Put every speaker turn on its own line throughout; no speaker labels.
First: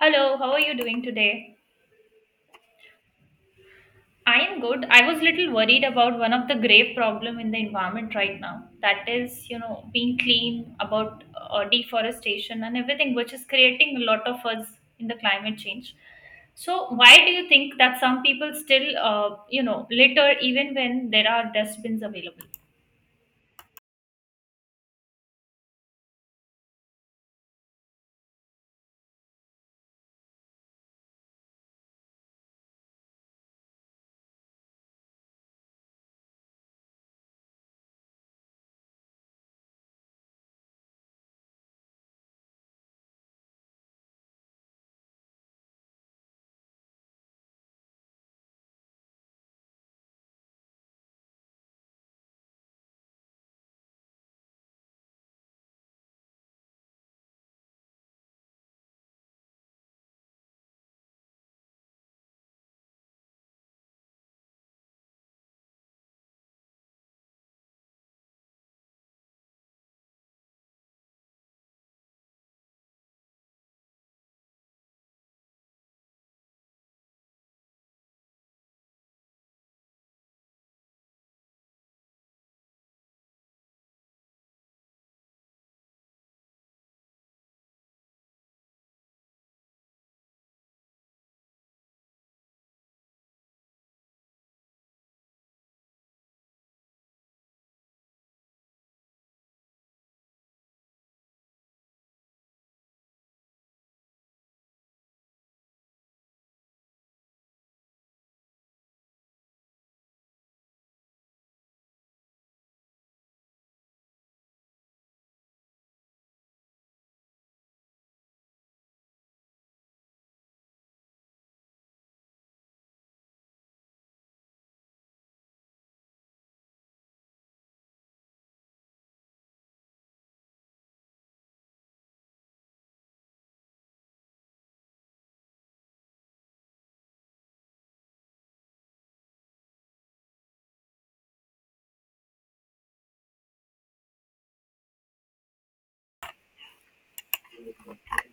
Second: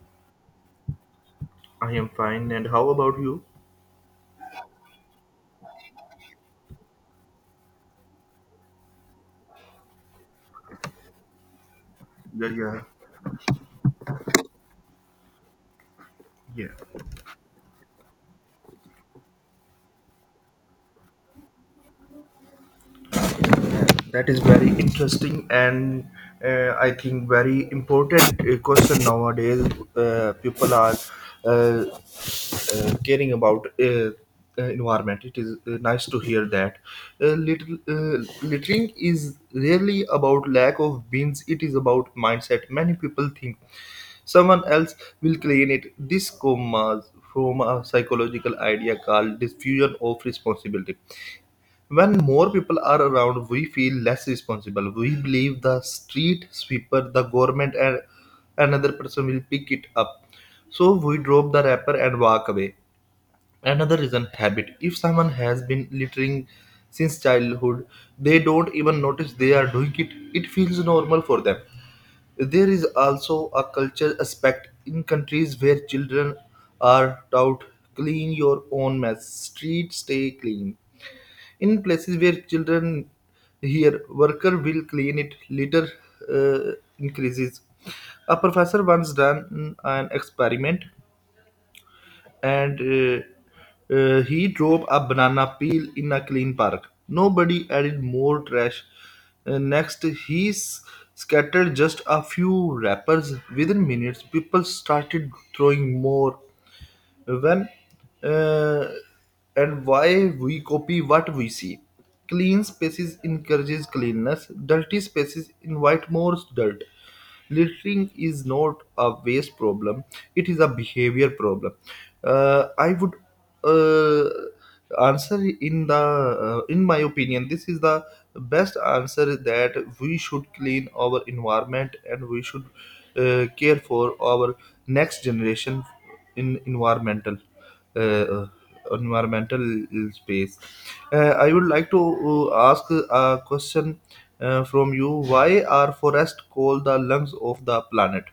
Hello, how are you doing today?
I am fine, and how about you?
I am good. I was little worried about one of the grave problem in the environment right now. That is, being clean about
Yeah,
deforestation and
yeah,
everything, which is creating a lot of us in the climate change.
yeah.
So, why do you think that some people still, litter even when there are dustbins available?
That is very interesting and I think very important question nowadays. People are uh, caring about environment. It is nice to hear that. Littering is rarely about lack of bins. It is about mindset. Many people think someone else will clean it. This comes from a psychological idea called diffusion of responsibility. When more people are around, we feel less responsible. We believe the street sweeper, the government, and another person will pick it up. So we drop the wrapper and walk away. Another reason habit. If someone has been littering since childhood, they don't even notice they are doing it. It feels normal for them. There is also a culture aspect in countries where children are taught clean your own mess, streets stay clean. In places where children hear, worker will clean it, litter increases. A professor once done an experiment and he drove a banana peel in a clean park. Nobody added more trash. Next, scattered just a few wrappers. Within minutes, people started throwing more when uh, and why we copy what we see. Clean spaces encourages cleanness, dirty spaces invite more dirt. Littering is not a waste problem, it is a behavior problem. I would uh, answer in the in my opinion this is the best answer that we should clean our environment and we should care for our next generation in environmental uh, uh, environmental space. I would like to ask a question from you. Why are forests called the lungs of the planet?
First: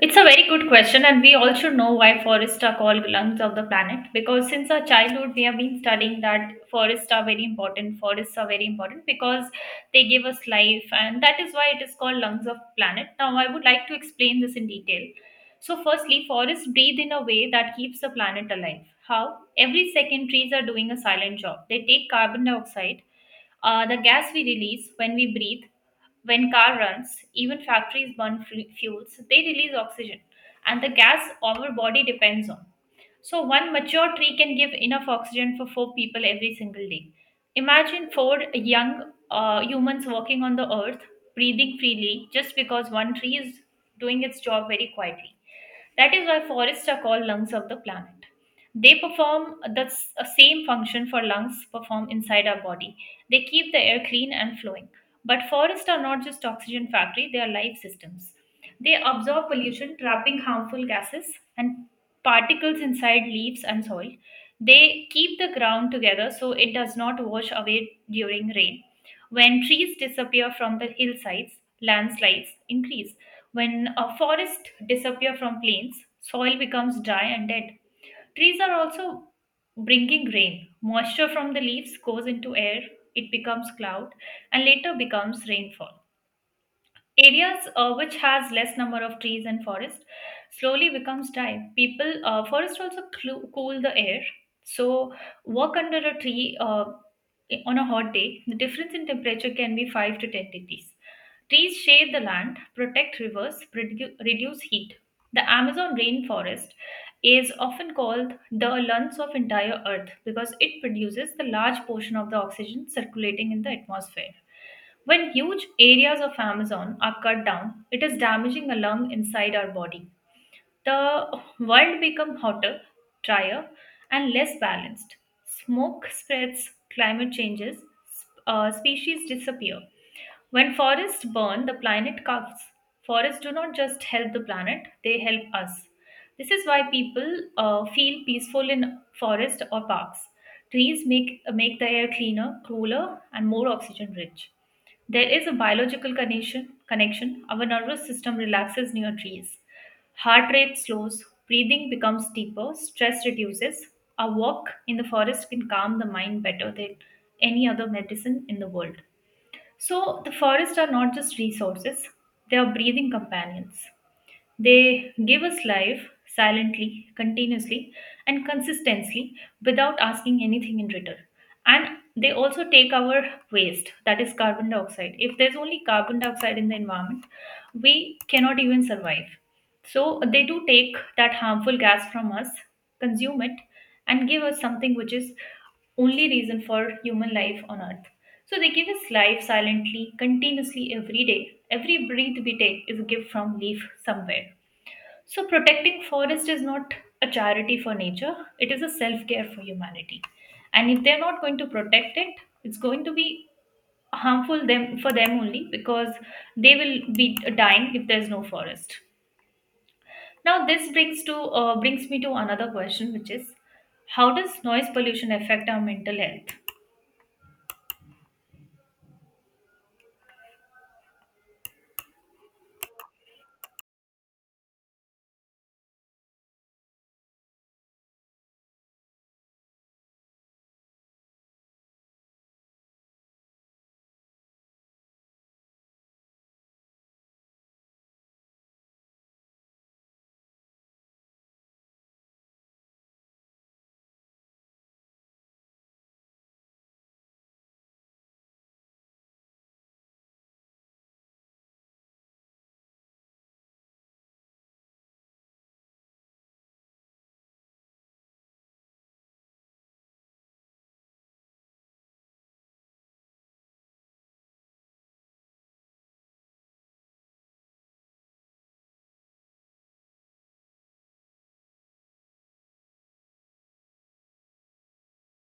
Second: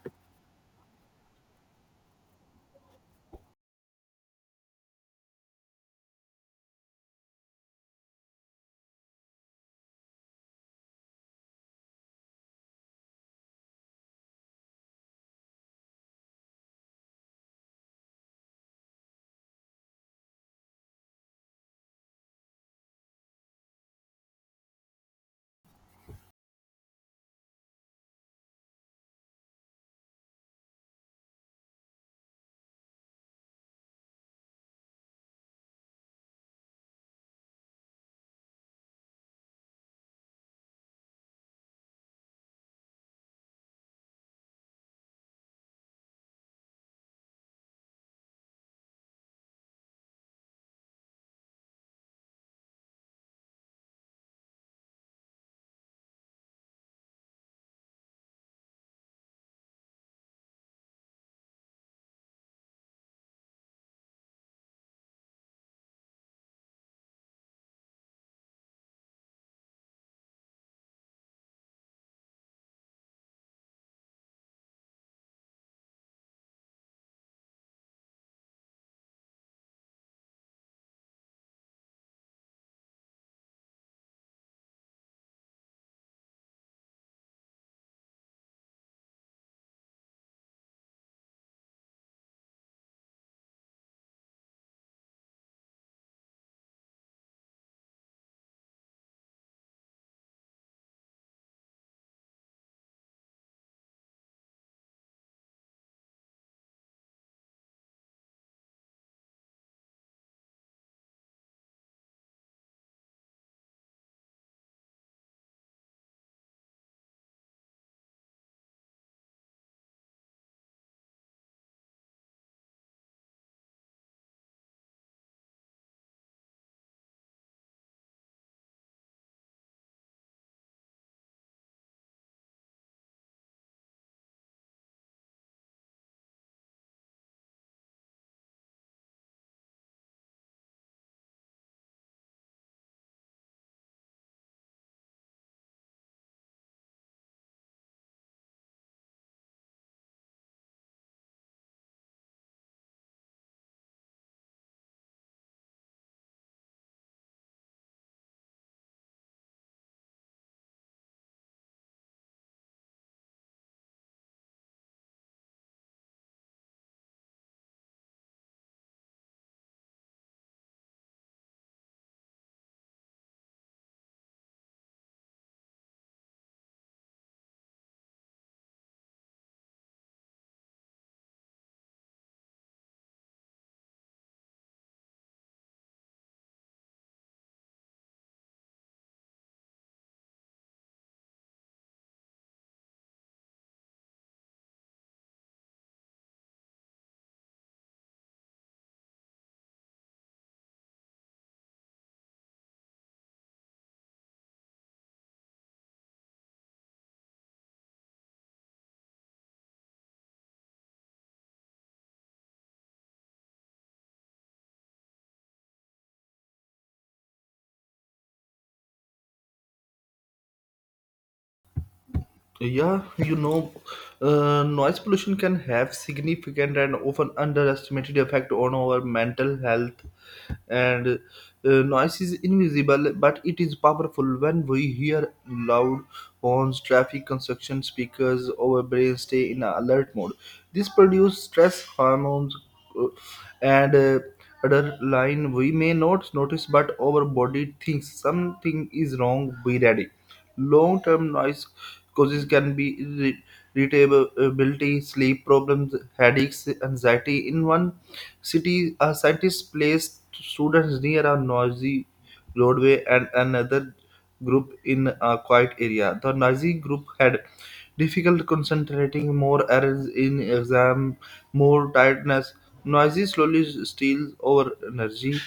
It's a very good question, and we also know why forests are called lungs of the planet because since our childhood we have been studying that forests are very important. Forests are very important because they give us life, and that is why it is called lungs of planet. Now, I would like to explain this in detail. So, firstly, forests breathe in a way that keeps the planet alive. How? Every second, trees are doing a silent job. They take carbon dioxide, the gas we release when we breathe when car runs, even factories burn fuels, they release oxygen, and the gas our body depends on. So, one mature tree can give enough oxygen for four people every single day. Imagine four young humans walking on the earth, breathing freely, just because one tree is doing its job very quietly. That is why forests are called lungs of the planet. They perform the same function for lungs perform inside our body. They keep the air clean and flowing. But forests are not just oxygen factory, they are life systems. They absorb pollution, trapping harmful gases and particles inside leaves and soil. They keep the ground together so it does not wash away during rain. When trees disappear from the hillsides, landslides increase. When a forest disappear from plains, soil becomes dry and dead. Trees are also bringing rain. Moisture from the leaves goes into air, it becomes cloud and later becomes rainfall. Areas which has less number of trees and forest slowly becomes dry. People Forest also cool the air. So walk under a tree. On a hot day, the difference in temperature can be 5 to 10 degrees. Trees shade the land, protect rivers, reduce heat. The Amazon rainforest is often called the lungs of entire earth because it produces the large portion of the oxygen circulating in the atmosphere. When huge areas of Amazon are cut down, it is damaging a lung inside our body. The world become hotter, drier, and less balanced. Smoke spreads, climate changes, species disappear. When forests burn, the planet coughs. Forests do not just help the planet, they help us. This is why people feel peaceful in forests or parks. Trees make the air cleaner, cooler, and more oxygen rich. There is a biological connection. Our nervous system relaxes near trees. Heart rate slows, breathing becomes deeper, stress reduces. A walk in the forest can calm the mind better than any other medicine in the world. So, the forests are not just resources, they are breathing companions. They give us life silently, continuously, and consistently without asking anything in return. And they also take our waste, that is carbon dioxide. If there's only carbon dioxide in the environment, we cannot even survive. So they do take that harmful gas from us, consume it, and give us something which is only reason for human life on earth. So they give us life silently, continuously every day. Every breath we take is a gift from leaf somewhere. So, protecting forest is not a charity for nature, it is a self care for humanity. And if they're not going to protect it, it's going to be harmful them for them only because they will be dying if there's no forest. Now, this brings me to another question, which is how does noise pollution affect our mental health?
Yeah, you know, noise pollution can have significant and often underestimated effect on our mental health. And noise is invisible, but it is powerful. When we hear loud horns, traffic, construction speakers, our brains stay in alert mode. This produces stress hormones uh, and adrenaline. We may not notice, but our body thinks something is wrong. Be ready. Long term noise causes can be irritability, sleep problems, headaches, anxiety. In one city, a scientist placed students near a noisy roadway and another group in a quiet area. The noisy group had difficult concentrating, more errors in exam, more tiredness. Noisy slowly steals our energy.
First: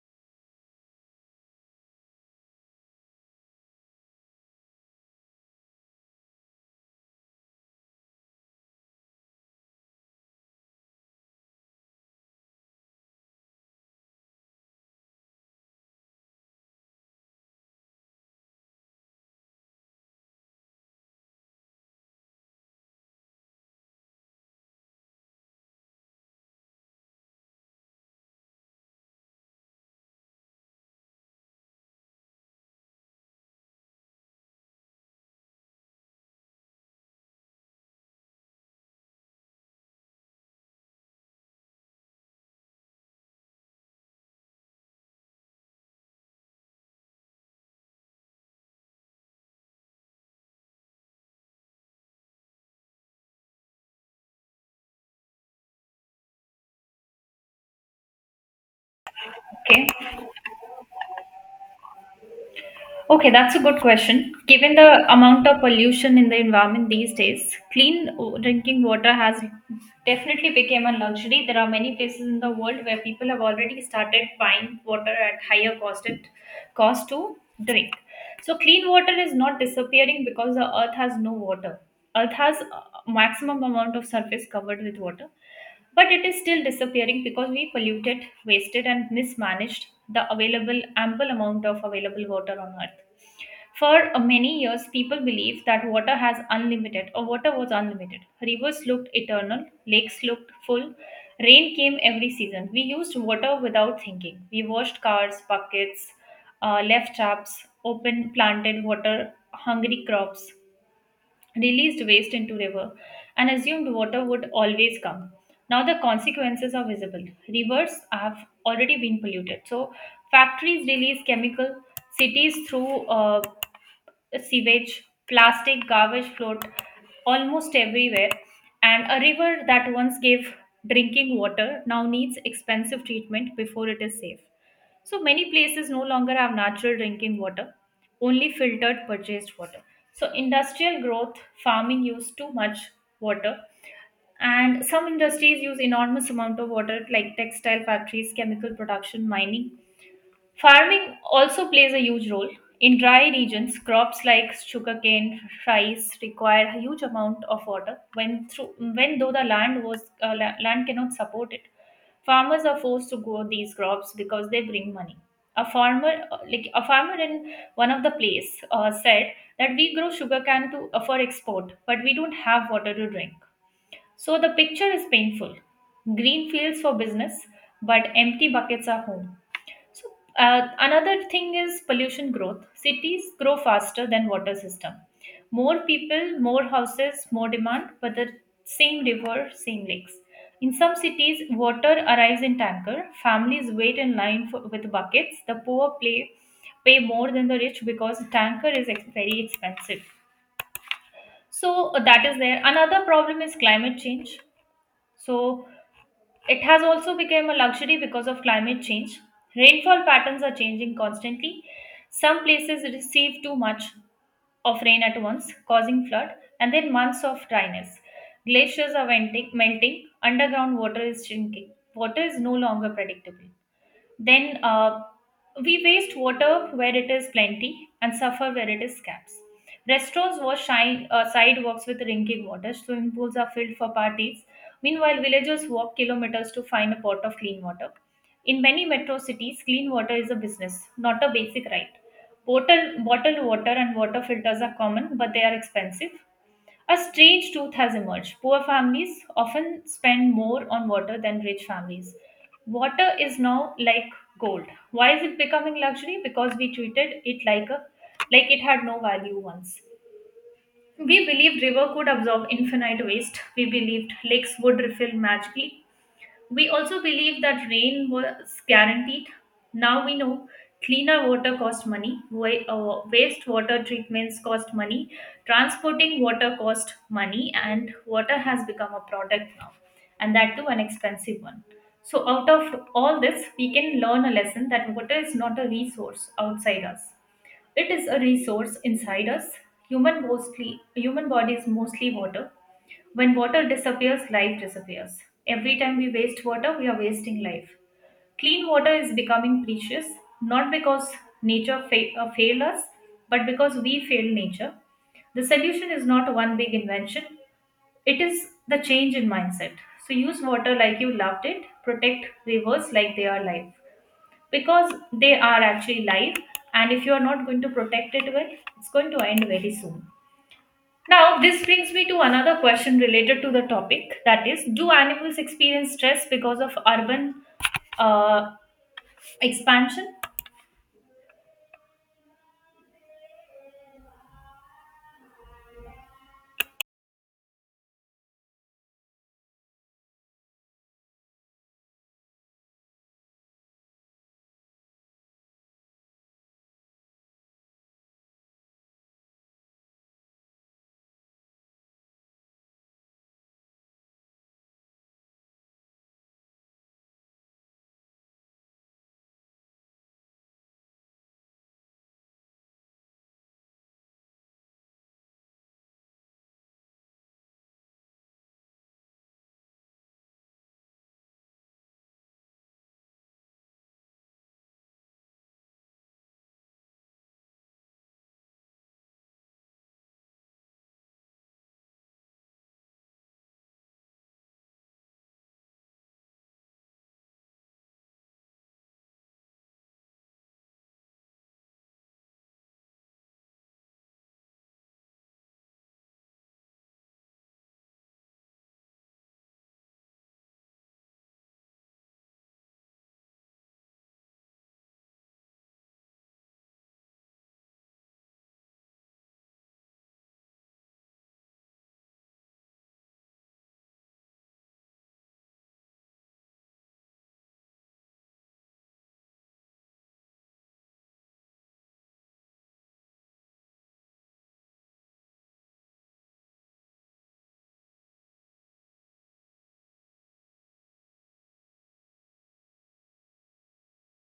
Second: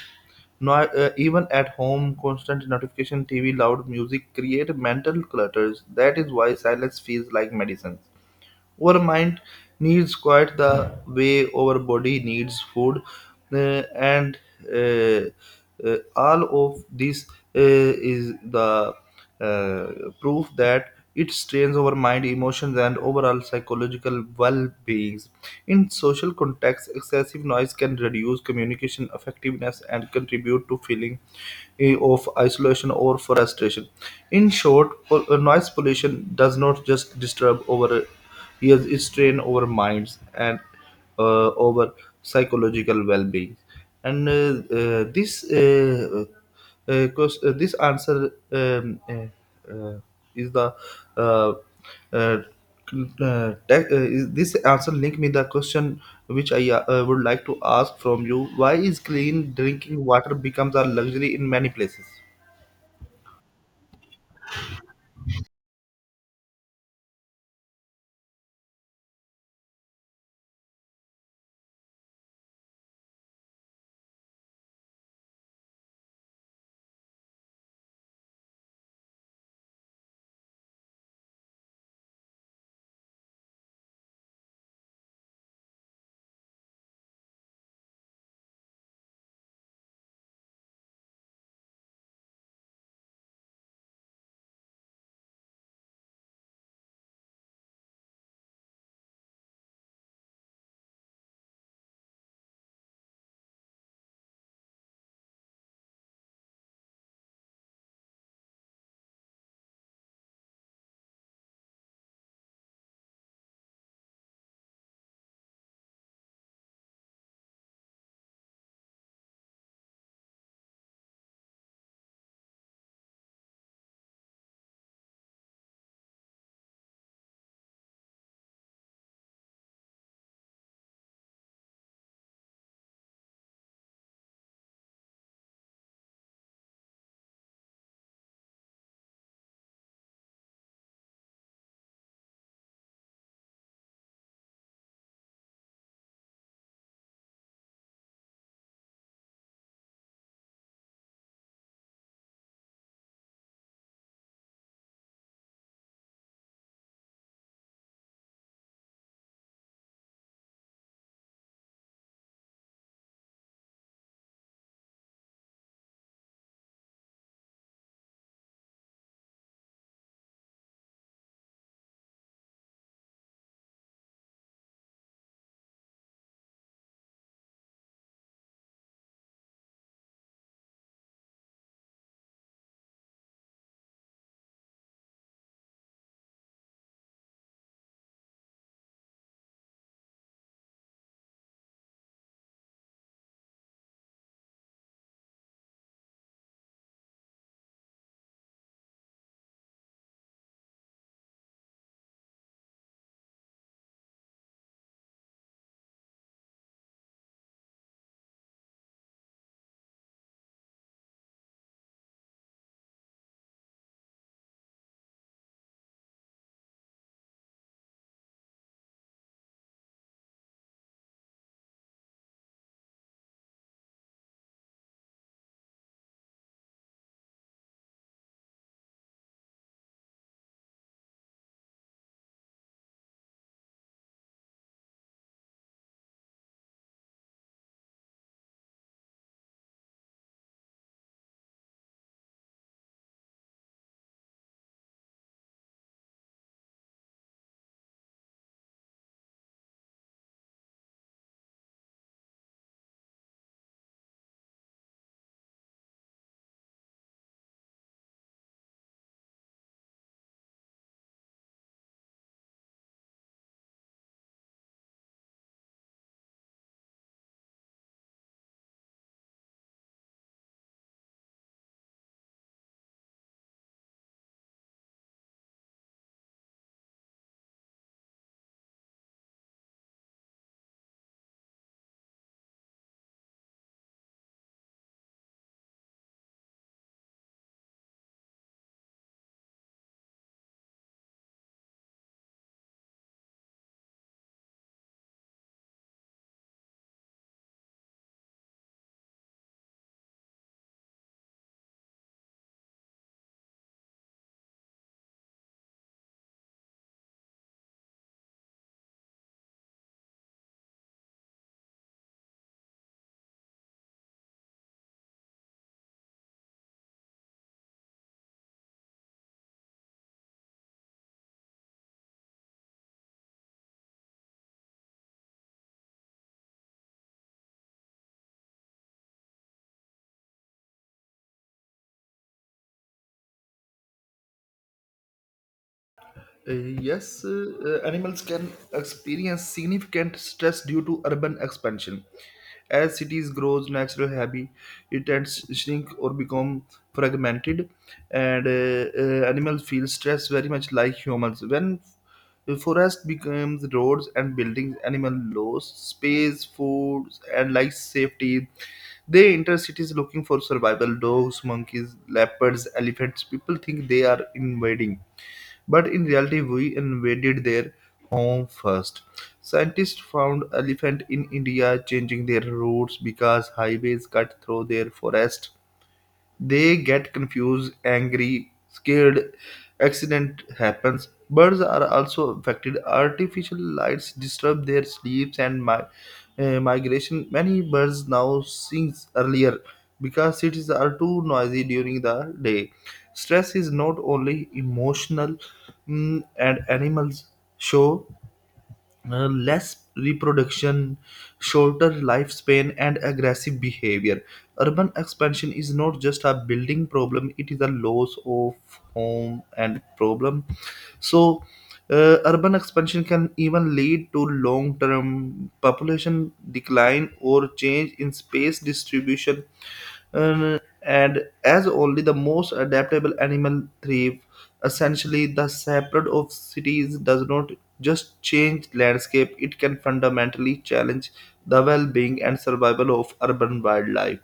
No, Even at home, constant notification, TV, loud music create mental clutters. That is why silence feels like medicine. Our mind needs quiet, the way our body needs food, uh, and uh, all of this uh, is the uh, proof that it strains our mind, emotions, and overall psychological well-being. In social contexts, excessive noise can reduce communication effectiveness and contribute to feeling of isolation or frustration. In short, noise pollution does not just disturb our. Yes, it's strain over minds and over psychological well-being. And this answer, uh, is uh, uh, is this answer link me the question which I would like to ask from you. Why is clean
Okay,
drinking water becomes a luxury in many places?
okay, that's a good question. Given the amount of pollution in the environment these days, clean drinking water has definitely become a luxury. There are many places in the world where people have already started buying water at higher cost at cost to drink. So clean water is not disappearing because the earth has no water. Earth has a maximum amount of surface covered with water. But it is still disappearing because we polluted, wasted, and mismanaged the available ample amount of available water on earth. For many years, people believed that water has unlimited or water was unlimited. Rivers looked eternal, lakes looked full, rain came every season. We used water without thinking. We washed cars, buckets, left taps, open planted water hungry crops released waste into river and assumed water would always come. Now the consequences are visible. Rivers have already been polluted. So factories release chemical, cities through sewage, plastic, garbage float almost everywhere. And a river that once gave drinking water now needs expensive treatment before it is safe. So many places no longer have natural drinking water, only filtered purchased water. So industrial growth, farming use too much water, and some industries use enormous amount of water like textile factories, chemical production, mining. Farming also plays a huge role. In dry regions, crops like sugarcane, rice require a huge amount of water when though the land was land cannot support it. Farmers are forced to grow these crops because they bring money. A farmer like a farmer in one of the place said that we grow sugarcane to for export, but we don't have water to drink. So the picture is painful. Green fields for business, but empty buckets are home. So another thing is pollution growth. Cities grow faster than water system. More people, more houses, more demand, but the same river, same lakes. In some cities, water arrives in tanker. Families wait in line for, with buckets. The poor pay more than the rich because tanker is very expensive. So that is there. Another problem is climate change. So it has also become a luxury because of climate change. Rainfall patterns are changing constantly. Some places receive too much of rain at once, causing flood, and then months of dryness. Glaciers are venting, melting, underground water is shrinking. Water is no longer predictable. Then we waste water where it is plenty and suffer where it is scarce. Restaurants wash sidewalks with drinking water. Swimming pools are filled for parties. Meanwhile, villagers walk kilometers to find a pot of clean water. In many metro cities, clean water is a business, not a basic right. Bottled water and water filters are common, but they are expensive. A strange truth has emerged. Poor families often spend more on water than rich families. Water is now like gold. Why is it becoming luxury? Because we treated it like a it had no value once. We believed river could absorb infinite waste. We believed lakes would refill magically. We also believe that rain was guaranteed. Now we know cleaner water cost money, wastewater treatments cost money, transporting water cost money, and water has become a product now, and that too an expensive one. So, out of all this, we can learn a lesson that water is not a resource outside us. It is a resource inside us. Human body is mostly water when water disappears, life disappears. Every time we waste water, we are wasting life. Clean water is becoming precious, not because failed us, but because we fail nature. The solution is not one big invention, it is the change in mindset. So use water like you loved it, protect rivers like they are life, because they are actually life, and if you are not going to protect it well, it's going to end very soon. Now, this brings me to another question related to the topic that is, do animals experience stress because of urban uh, expansion?
Uh, yes, animals can experience significant stress due to urban expansion. As cities grows natural habitat it tends to shrink or become fragmented, and animals feel stress very much like humans. When the forest becomes roads and buildings, animal lose space, food, and life safety. They enter cities looking for survival. Dogs, monkeys, leopards, elephants. People think they are invading but in reality, we invaded their home first. Scientists found elephant in India changing their routes because highways cut through their forest. They get confused, angry, scared. Accident happens. Birds are also affected. Artificial lights disturb their sleeps and migration. Many birds now sing earlier because cities are too noisy during the day. Stress is not only emotional, and animals show less reproduction, shorter lifespan, and aggressive behavior. Urban expansion is not just a building problem, it is a loss of home and problem. So, urban expansion can even lead to long term population decline or change in space distribution, and as only the most adaptable animal thrive, essentially the spread of cities does not just change landscape, it can fundamentally challenge the well-being and survival of urban wildlife.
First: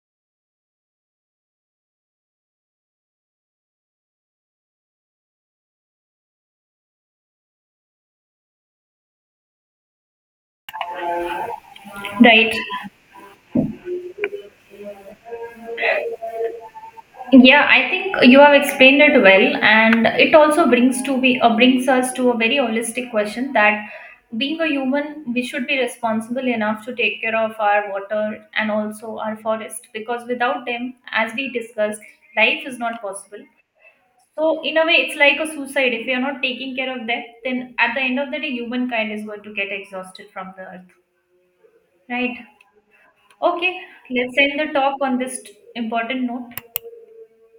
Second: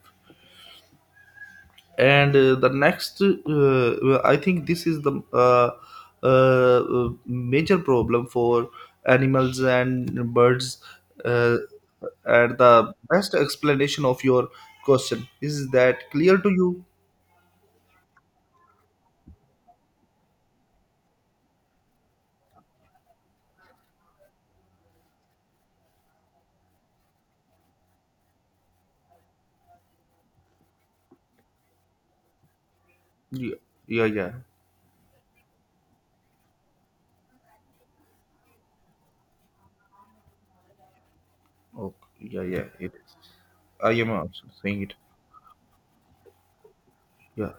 And the next, well, I think this is the major problem for animals and birds. Uh,
Right.
and the best explanation of your question, is that clear to you?
Yeah, I think you have explained it well, and it also brings us to a very holistic question that being a human, we should be responsible enough to take care of our water and also our forest because without them, as we discussed, life is not possible.
Yeah, yeah, yeah.
So in a way, it's like a suicide. If you're not taking care of that, then at the end of the day, humankind is going to get exhausted from the earth.
Okay,
Right.
yeah, yeah, it is.
Okay.
I am
Let's
also
end the
saying it.
talk on this important note.
Yeah.